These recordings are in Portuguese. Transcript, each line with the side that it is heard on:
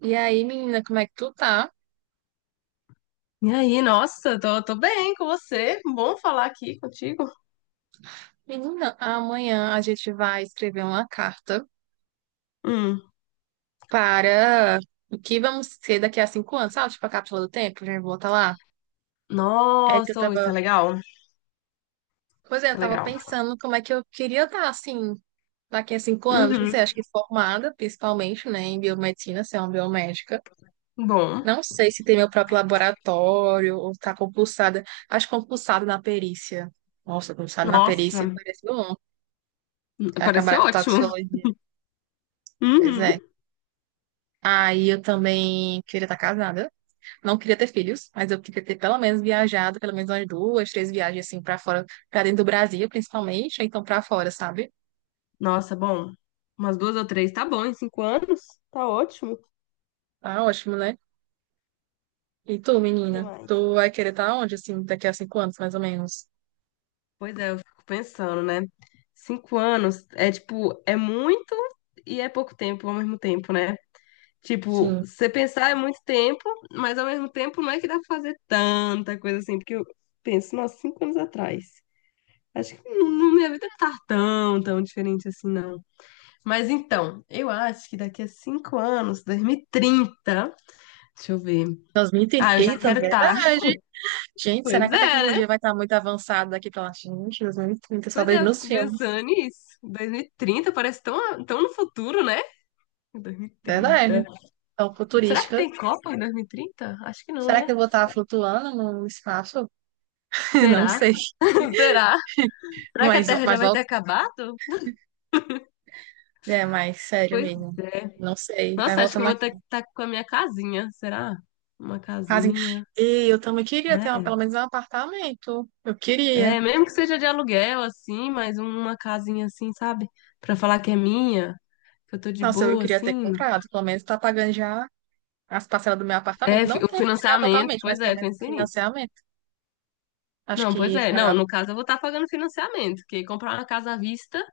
right: E aí, menina, como é que tu tá?
left: E aí, nossa, tô bem com você. Bom falar aqui contigo.
right: Menina, amanhã a gente vai escrever uma carta
left: Hum.
right: para o que vamos ser daqui a cinco anos, sabe? Tipo a cápsula do tempo, a gente volta lá. É que eu
left: Nossa, ô, isso
right: tava.
left: é legal.
right: Pois é,
left: Isso
right: eu
left: é
right: tava
left: legal.
right: pensando como é que eu queria estar assim daqui a cinco anos. Não
left: Uhum.
right: sei, acho que formada, principalmente, né, em biomedicina, ser uma biomédica.
left: Bom.
right: Não sei se ter meu próprio laboratório ou estar compulsada. Acho compulsada na perícia. Nossa, compulsada na perícia
left: Nossa,
right: parece bom.
left: pareceu
right: Acabar com
left: ótimo.
right: toxicologia. Pois
left: Uhum.
right: é. Aí eu também queria estar casada. Não queria ter filhos, mas eu queria ter pelo menos viajado, pelo menos umas duas, três viagens assim pra fora, pra dentro do Brasil, principalmente, ou então pra fora, sabe?
left: Nossa, bom. Umas duas ou três, tá bom, em 5 anos? Tá ótimo. O
right: Tá ótimo, né? E tu, menina?
left: que mais?
right: Tu vai querer estar onde, assim, daqui a cinco anos, mais ou menos?
left: Pois é, eu fico pensando, né? 5 anos é tipo, é muito e é pouco tempo ao mesmo tempo, né? Tipo,
right: Sim.
left: você pensar é muito tempo, mas ao mesmo tempo não é que dá pra fazer tanta coisa assim, porque eu penso, nossa, 5 anos atrás. Acho que minha vida não tá tão, tão diferente assim, não. Mas então, eu acho que daqui a 5 anos, 2030, deixa eu ver.
right: 2030,
left: Ah, eu já
right: eita,
left: quero estar.
right: verdade. Gente,
left: Pois
right: será que a
left: é, né?
right: tecnologia vai estar muito avançada daqui pra lá? Gente, 2030, só
left: Pois é,
right: vejo
left: eu
right: nos
left: fico
right: filmes.
left: pensando nisso. 2030 parece tão, tão no futuro, né?
right: Verdade.
left: 2030.
right: Então,
left: Será que
right: futurística.
left: tem Copa em 2030? Acho que não,
right: Será
left: né?
right: que eu vou estar flutuando no espaço? Não
left: Será?
right: sei.
left: Será? Será que a
right: Mas,
left: Terra já
right: mas
left: vai ter acabado?
right: é, mas sério
left: Pois
right: mesmo.
left: é.
right: Não sei. Vai
left: Nossa, acho que eu
right: voltando
left: vou ter que
right: aqui.
left: estar com a minha casinha, será? Uma
right: Assim,
left: casinha.
right: e eu também queria ter uma, pelo menos um apartamento. Eu queria.
left: Mesmo que seja de aluguel, assim, mas uma casinha assim, sabe? Pra falar que é minha, que eu tô de
right: Nossa, eu
left: boa,
right: queria ter
left: assim.
right: comprado. Pelo menos tá pagando já as parcelas do meu apartamento.
left: É,
right: Não
left: o
right: ter pagado
left: financiamento,
right: totalmente, mas
left: pois
right: pelo
left: é,
right: menos
left: pensei nisso.
right: financiamento. Acho
left: Não,
right: que
left: pois é. Não,
right: era
left: no caso eu vou estar pagando financiamento, porque comprar uma casa à vista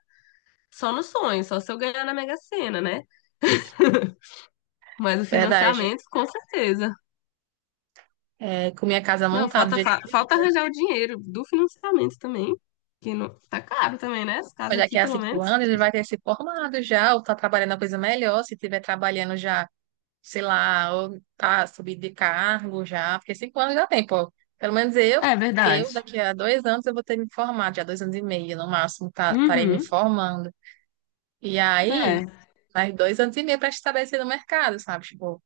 left: só no sonho, só se eu ganhar na Mega Sena, né? Mas o
right: verdade.
left: financiamento, com certeza.
right: É, com minha casa
left: Não,
right: montada do jeito que eu
left: falta
right: queria.
left: arranjar o dinheiro do financiamento também, que não, tá caro também, né? Essa
right: Mas
left: casa
right: daqui
left: aqui,
right: a
left: pelo
right: cinco
left: menos.
right: anos ele vai ter se formado já, ou tá trabalhando a coisa melhor, se tiver trabalhando já. Sei lá, ou tá subido de cargo já, porque cinco anos dá tempo, ó. Pelo menos
left: É
right: eu
left: verdade.
right: daqui a dois anos eu vou ter me formado, já dois anos e meio no máximo, tá, estarei me
left: Uhum,
right: formando. E aí,
left: é.
right: mais dois anos e meio para estabelecer no mercado, sabe? Tipo,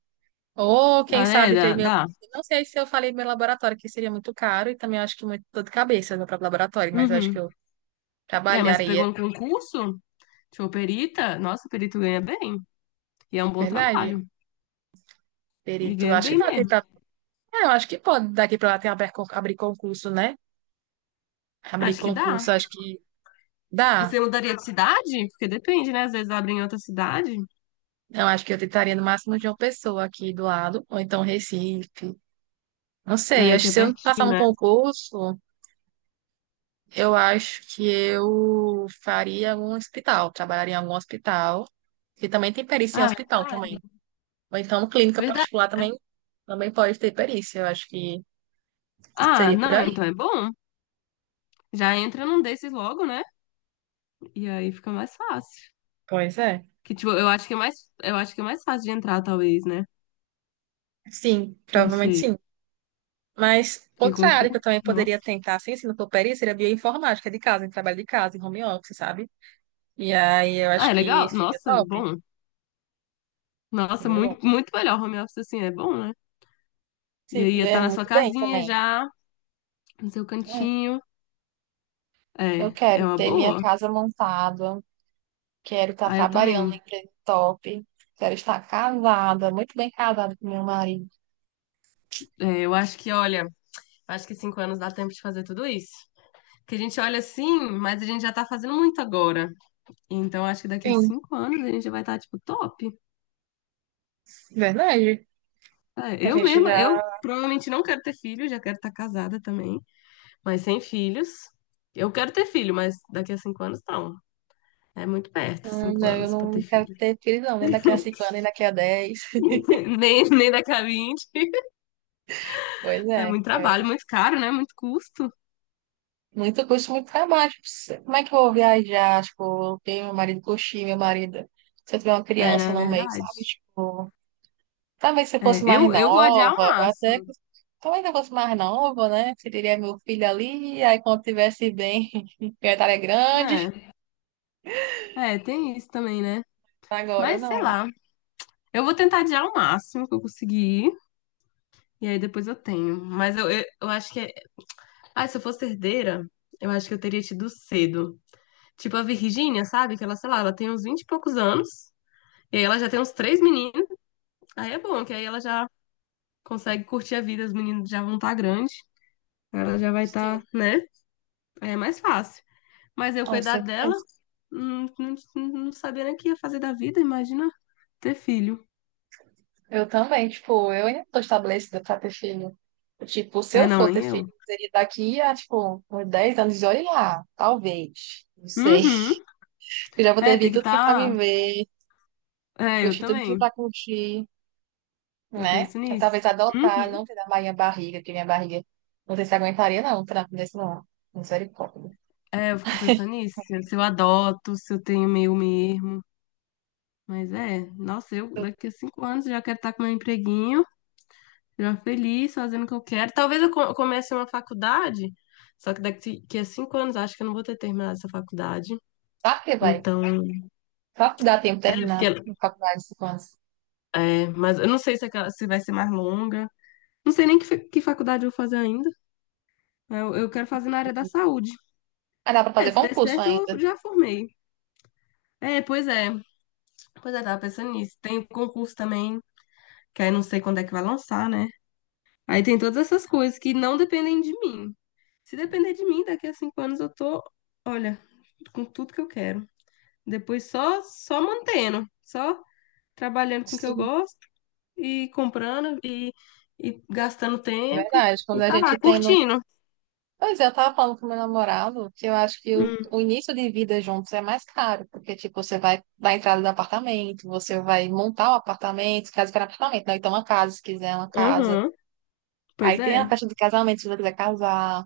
right: ou
left: Ah,
right: quem
left: é,
right: sabe ter
left: dá,
right: meu.
left: dá.
right: Eu Não sei se eu falei meu laboratório, que seria muito caro, e também acho que muito dor de cabeça meu próprio laboratório, mas eu acho que
left: Uhum.
right: eu
left: É, mas pegou
right: trabalharia,
left: um concurso, tipo, perita, nossa, perito ganha bem, e é um bom
right: verdade?
left: trabalho, e
right: Perito,
left: ganha
right: acho que
left: bem
right: dá tempo
left: mesmo.
right: pra... É, eu acho que pode, daqui para lá tem abrir concurso, né? Abrir
left: Acho que dá.
right: concurso, acho que
left: E você
right: dá.
left: mudaria de cidade? Porque depende, né? Às vezes abrem em outra cidade,
right: Eu acho que eu tentaria no máximo de uma pessoa aqui do lado, ou então Recife. Não sei,
left: é,
right: acho
left: que
right: que
left: é
right: se eu não passar
left: pertinho,
right: no
left: né?
right: concurso, eu acho que eu faria algum hospital, trabalharia em algum hospital, que também tem perícia em
left: Ah,
right: hospital
left: verdade.
right: também. Ou então clínica
left: Verdade,
right: particular
left: né?
right: também, também pode ter perícia, eu acho que
left: Ah,
right: seria por
left: não,
right: aí.
left: então é bom. Já entra num desses logo, né? E aí fica mais fácil.
right: Pois é.
left: Que, tipo, eu acho que é mais fácil de entrar, talvez, né?
right: Sim,
left: Não
right: provavelmente
left: sei.
right: sim. Mas
left: Que
right: outra área que eu
left: concurso?
right: também poderia
left: Nossa.
right: tentar, sem se não for perícia, seria bioinformática de casa, em trabalho de casa, em home office, sabe? E aí eu
left: Ah,
right: acho
left: é
right: que
left: legal?
right: seria
left: Nossa,
right: top.
left: bom. Nossa,
right: Seria bom.
left: muito, muito melhor home office assim, é bom, né? E
right: Sim,
left: aí
right: que
left: ia estar
right: ganha
left: na sua
right: muito bem
left: casinha
right: também.
left: já, no seu
right: É,
left: cantinho.
right: eu
left: É, é
right: quero
left: uma
right: ter minha
left: boa.
right: casa montada, quero estar
left: Ah, eu
right: trabalhando em
left: também.
right: empresa top, quero estar casada, muito bem casada com meu marido.
left: É, eu acho que, olha, acho que 5 anos dá tempo de fazer tudo isso. Que a gente olha assim, mas a gente já tá fazendo muito agora. Então, acho que daqui a
right: Sim,
left: cinco anos a gente já vai estar, tipo, top.
right: verdade.
left: É,
right: A
left: eu
right: gente
left: mesma,
right: já.
left: eu provavelmente não quero ter filho, já quero estar casada também. Mas sem filhos. Eu quero ter filho, mas daqui a 5 anos não. É muito perto, cinco
right: Né, eu
left: anos pra ter
right: não quero
left: filho.
right: ter filhos, não, nem daqui a cinco anos, nem daqui a 10.
left: Nem daqui a 20.
right: Pois
left: É
right: é,
left: muito trabalho,
right: quero
left: muito caro, né? Muito custo.
right: muito custo, muito trabalho. Como é que eu vou viajar? Tipo, eu tenho meu marido, curtir meu marido. Se eu tiver uma
left: É,
right: criança
left: na
right: no meio,
left: verdade.
right: sabe? Tipo. Talvez se
left: É,
right: fosse mais
left: eu vou adiar o
right: nova, ou
left: máximo,
right: talvez se eu fosse mais nova, né? Teria meu filho ali, aí quando tivesse bem, eu estaria grande.
left: né? É, tem isso também, né?
right: Agora
left: Mas sei
right: não.
left: lá. Eu vou tentar adiar o máximo que eu conseguir. E aí depois eu tenho. Mas eu acho que. É- Ah, se eu fosse herdeira, eu acho que eu teria tido cedo. Tipo a Virgínia, sabe? Que ela, sei lá, ela tem uns 20 e poucos anos. E aí ela já tem uns três meninos. Aí é bom, que aí ela já consegue curtir a vida, os meninos já vão estar grandes. Ela já vai estar,
right: Sim.
left: né? Aí é mais fácil. Mas eu
right: Com
left: cuidar dela,
right: certeza.
left: não, não, não sabia nem o que ia fazer da vida, imagina ter filho.
right: Eu também, tipo, eu ainda não tô estabelecida pra ter filho. Tipo, se
left: É,
right: eu
left: não,
right: for ter
left: nem
right: filho,
left: eu.
right: seria daqui a, tipo, uns 10 anos, e olha lá, talvez. Não sei.
left: Uhum.
right: Eu já vou
left: É,
right: ter
left: tem
right: vivido
left: que
right: tudo que é pra
left: estar.
right: viver,
left: É, eu
right: curtir tudo que é
left: também.
right: pra curtir.
left: Eu
right: Né?
left: penso
right: Eu,
left: nisso.
right: talvez adotar,
left: Uhum.
right: não ter da minha barriga, porque minha barriga não sei se aguentaria, não, um trampo desse não. Misericórdia.
left: É, eu fico pensando nisso. Se eu adoto, se eu tenho meu mesmo. Mas é, nossa, eu daqui a 5 anos já quero estar com meu empreguinho. Já feliz, fazendo o que eu quero. Talvez comece uma faculdade, só que daqui que a 5 anos acho que eu não vou ter terminado essa faculdade.
right: Claro que vai.
left: Então,
right: Só que dá tempo de
left: é,
right: terminar a
left: porque,
right: faculdade de cinco anos.
left: é, mas eu não sei se, aquela, se vai ser mais longa. Não sei nem que, que faculdade eu vou fazer ainda. Eu quero fazer na área da
right: Entendi.
left: saúde.
right: Ah, dá pra
left: É,
right: fazer
left: se der
right: concurso
left: certo,
right: ainda.
left: eu já formei. É, pois é. Pois é, tava pensando nisso. Tem o concurso também, que aí não sei quando é que vai lançar, né? Aí tem todas essas coisas que não dependem de mim. Se depender de mim, daqui a 5 anos eu tô, olha, com tudo que eu quero. Depois só mantendo, só trabalhando com o que eu
right: Sim.
left: gosto e e gastando
right: É
left: tempo
right: verdade. Quando
left: e
right: a
left: tá lá,
right: gente tem no.
left: curtindo.
right: Pois é, eu tava falando com meu namorado que eu acho que o,
left: Hum,
right: o início de vida juntos é mais caro, porque, tipo, você vai dar a entrada no apartamento, você vai montar o apartamento, caso queira apartamento, não, então uma casa, se quiser uma casa.
left: aham, pois
right: Aí tem a
left: é.
right: festa de casamento, se você quiser casar.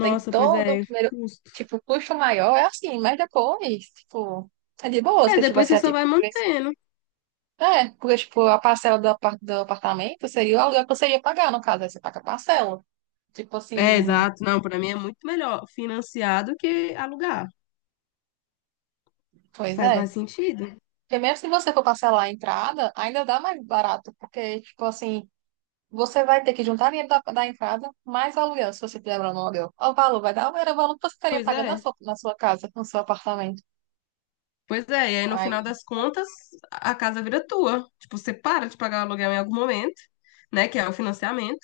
right: Tem
left: pois
right: todo o
left: é,
right: primeiro,
left: custo.
right: tipo, o custo maior, é assim, mas depois, tipo, é de boa,
left: É,
right: se
left: depois
right: tivesse,
left: você
right: é,
left: só vai
right: tipo, o preço.
left: mantendo.
right: É, porque, tipo, a parcela do, do apartamento seria o aluguel que você ia pagar, no caso, aí você paga a parcela. Tipo assim,
left: É, exato. Não, pra mim é muito melhor financiar do que alugar.
right: pois
left: Faz
right: é.
left: mais sentido.
right: Porque mesmo se você for parcelar a entrada, ainda dá mais barato, porque, tipo assim, você vai ter que juntar dinheiro da entrada mais o aluguel, se você tiver morando no aluguel. O valor vai dar, era o valor que você estaria
left: Pois
right: pagando
left: é.
right: na sua casa, no seu apartamento.
left: Pois é, e aí no final
right: Aí,
left: das contas, a casa vira tua. Tipo, você para de pagar o aluguel em algum momento, né? Que é o financiamento,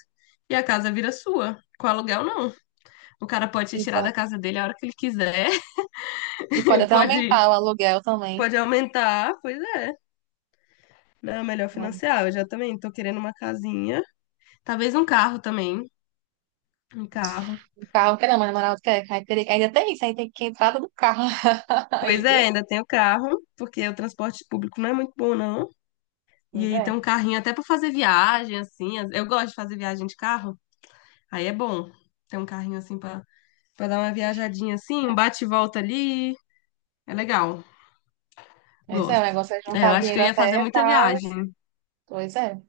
left: e a casa vira sua. Com aluguel, não. O cara pode te tirar da
right: exato.
left: casa dele a hora que ele quiser,
right: E pode
left: ele
right: até
left: pode,
right: aumentar o aluguel também.
left: pode aumentar, pois é. Não, é melhor
right: Não,
left: financiar. Eu já também tô querendo uma casinha. Talvez um carro também. Um carro.
right: o carro não quer não, mas namorado quer. Aí teria que- ainda tem isso, aí tem que entrada do carro
left: Pois é,
right: ainda.
left: ainda tem o carro, porque o transporte público não é muito bom, não. E
right: Pois
left: aí tem
right: é.
left: um carrinho até pra fazer viagem, assim. Eu gosto de fazer viagem de carro. Aí é bom ter um carrinho assim pra dar uma viajadinha assim, um bate e volta ali. É legal,
right: Mas é, o
left: gosto.
right: negócio é
left: É, eu
right: juntar
left: acho que
right: dinheiro
left: eu ia fazer
right: até e
left: muita
right: tal.
left: viagem.
right: Pois é.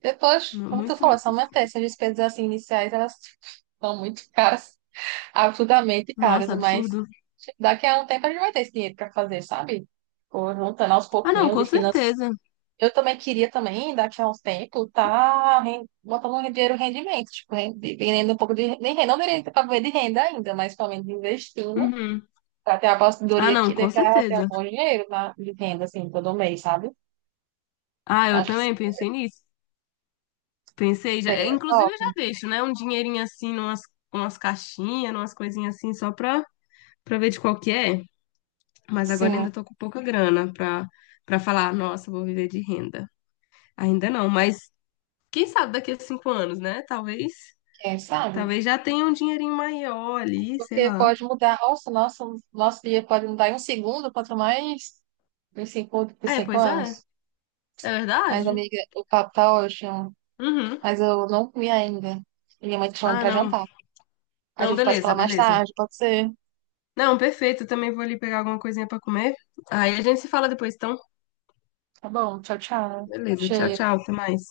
right: Depois, como tu
left: Muito.
right: falou, é só manter essas despesas assim iniciais, elas são muito caras, absurdamente caras,
left: Nossa,
right: mas
left: absurdo.
right: daqui a um tempo a gente vai ter esse dinheiro para fazer, sabe? Por juntando aos
left: Ah, não,
right: pouquinhos
left: com
right: e finan.
left: certeza.
right: Eu também queria também, daqui a uns tempos, tá botando um dinheiro em rendimento, tipo, vendendo um pouco de. Nem renda, não direito para ver de renda ainda, mas pelo menos investindo,
left: Uhum.
right: para ter a
left: Ah,
right: aposentadoria
left: não,
right: aqui, daí
left: com
right: pra ter um
left: certeza.
right: bom dinheiro na, de renda, assim, todo mês, sabe?
left: Ah, eu
right: Acho que
left: também
right: seria,
left: pensei nisso. Pensei já. É,
right: seria
left: inclusive,
right: top.
left: eu já deixo, né? Um dinheirinho assim, numas, umas caixinhas, umas coisinhas assim, pra ver de qual que é. Mas agora
right: Sim,
left: ainda tô com pouca grana pra falar, nossa, vou viver de renda. Ainda não, mas quem sabe daqui a 5 anos, né? Talvez.
right: quem sabe?
left: Talvez já tenha um dinheirinho maior ali, sei
right: Porque
left: lá.
right: pode mudar, nossa, nosso dia pode mudar em um segundo, quanto mais em
left: É,
right: cinco
left: pois é.
right: anos.
left: É
right: Mas,
left: verdade?
right: amiga, o papo tá ótimo,
left: Uhum.
right: mas eu não comi ainda. Minha mãe tá chamando
left: Ah,
right: pra
left: não.
right: jantar. A
left: Não,
right: gente pode
left: beleza,
right: falar mais
left: beleza.
right: tarde, pode ser?
left: Não, perfeito. Eu também vou ali pegar alguma coisinha pra comer. Aí a gente se fala depois, então.
right: Tá bom, tchau, tchau.
left: Beleza, tchau,
right: Cheiro.
left: tchau. Até mais.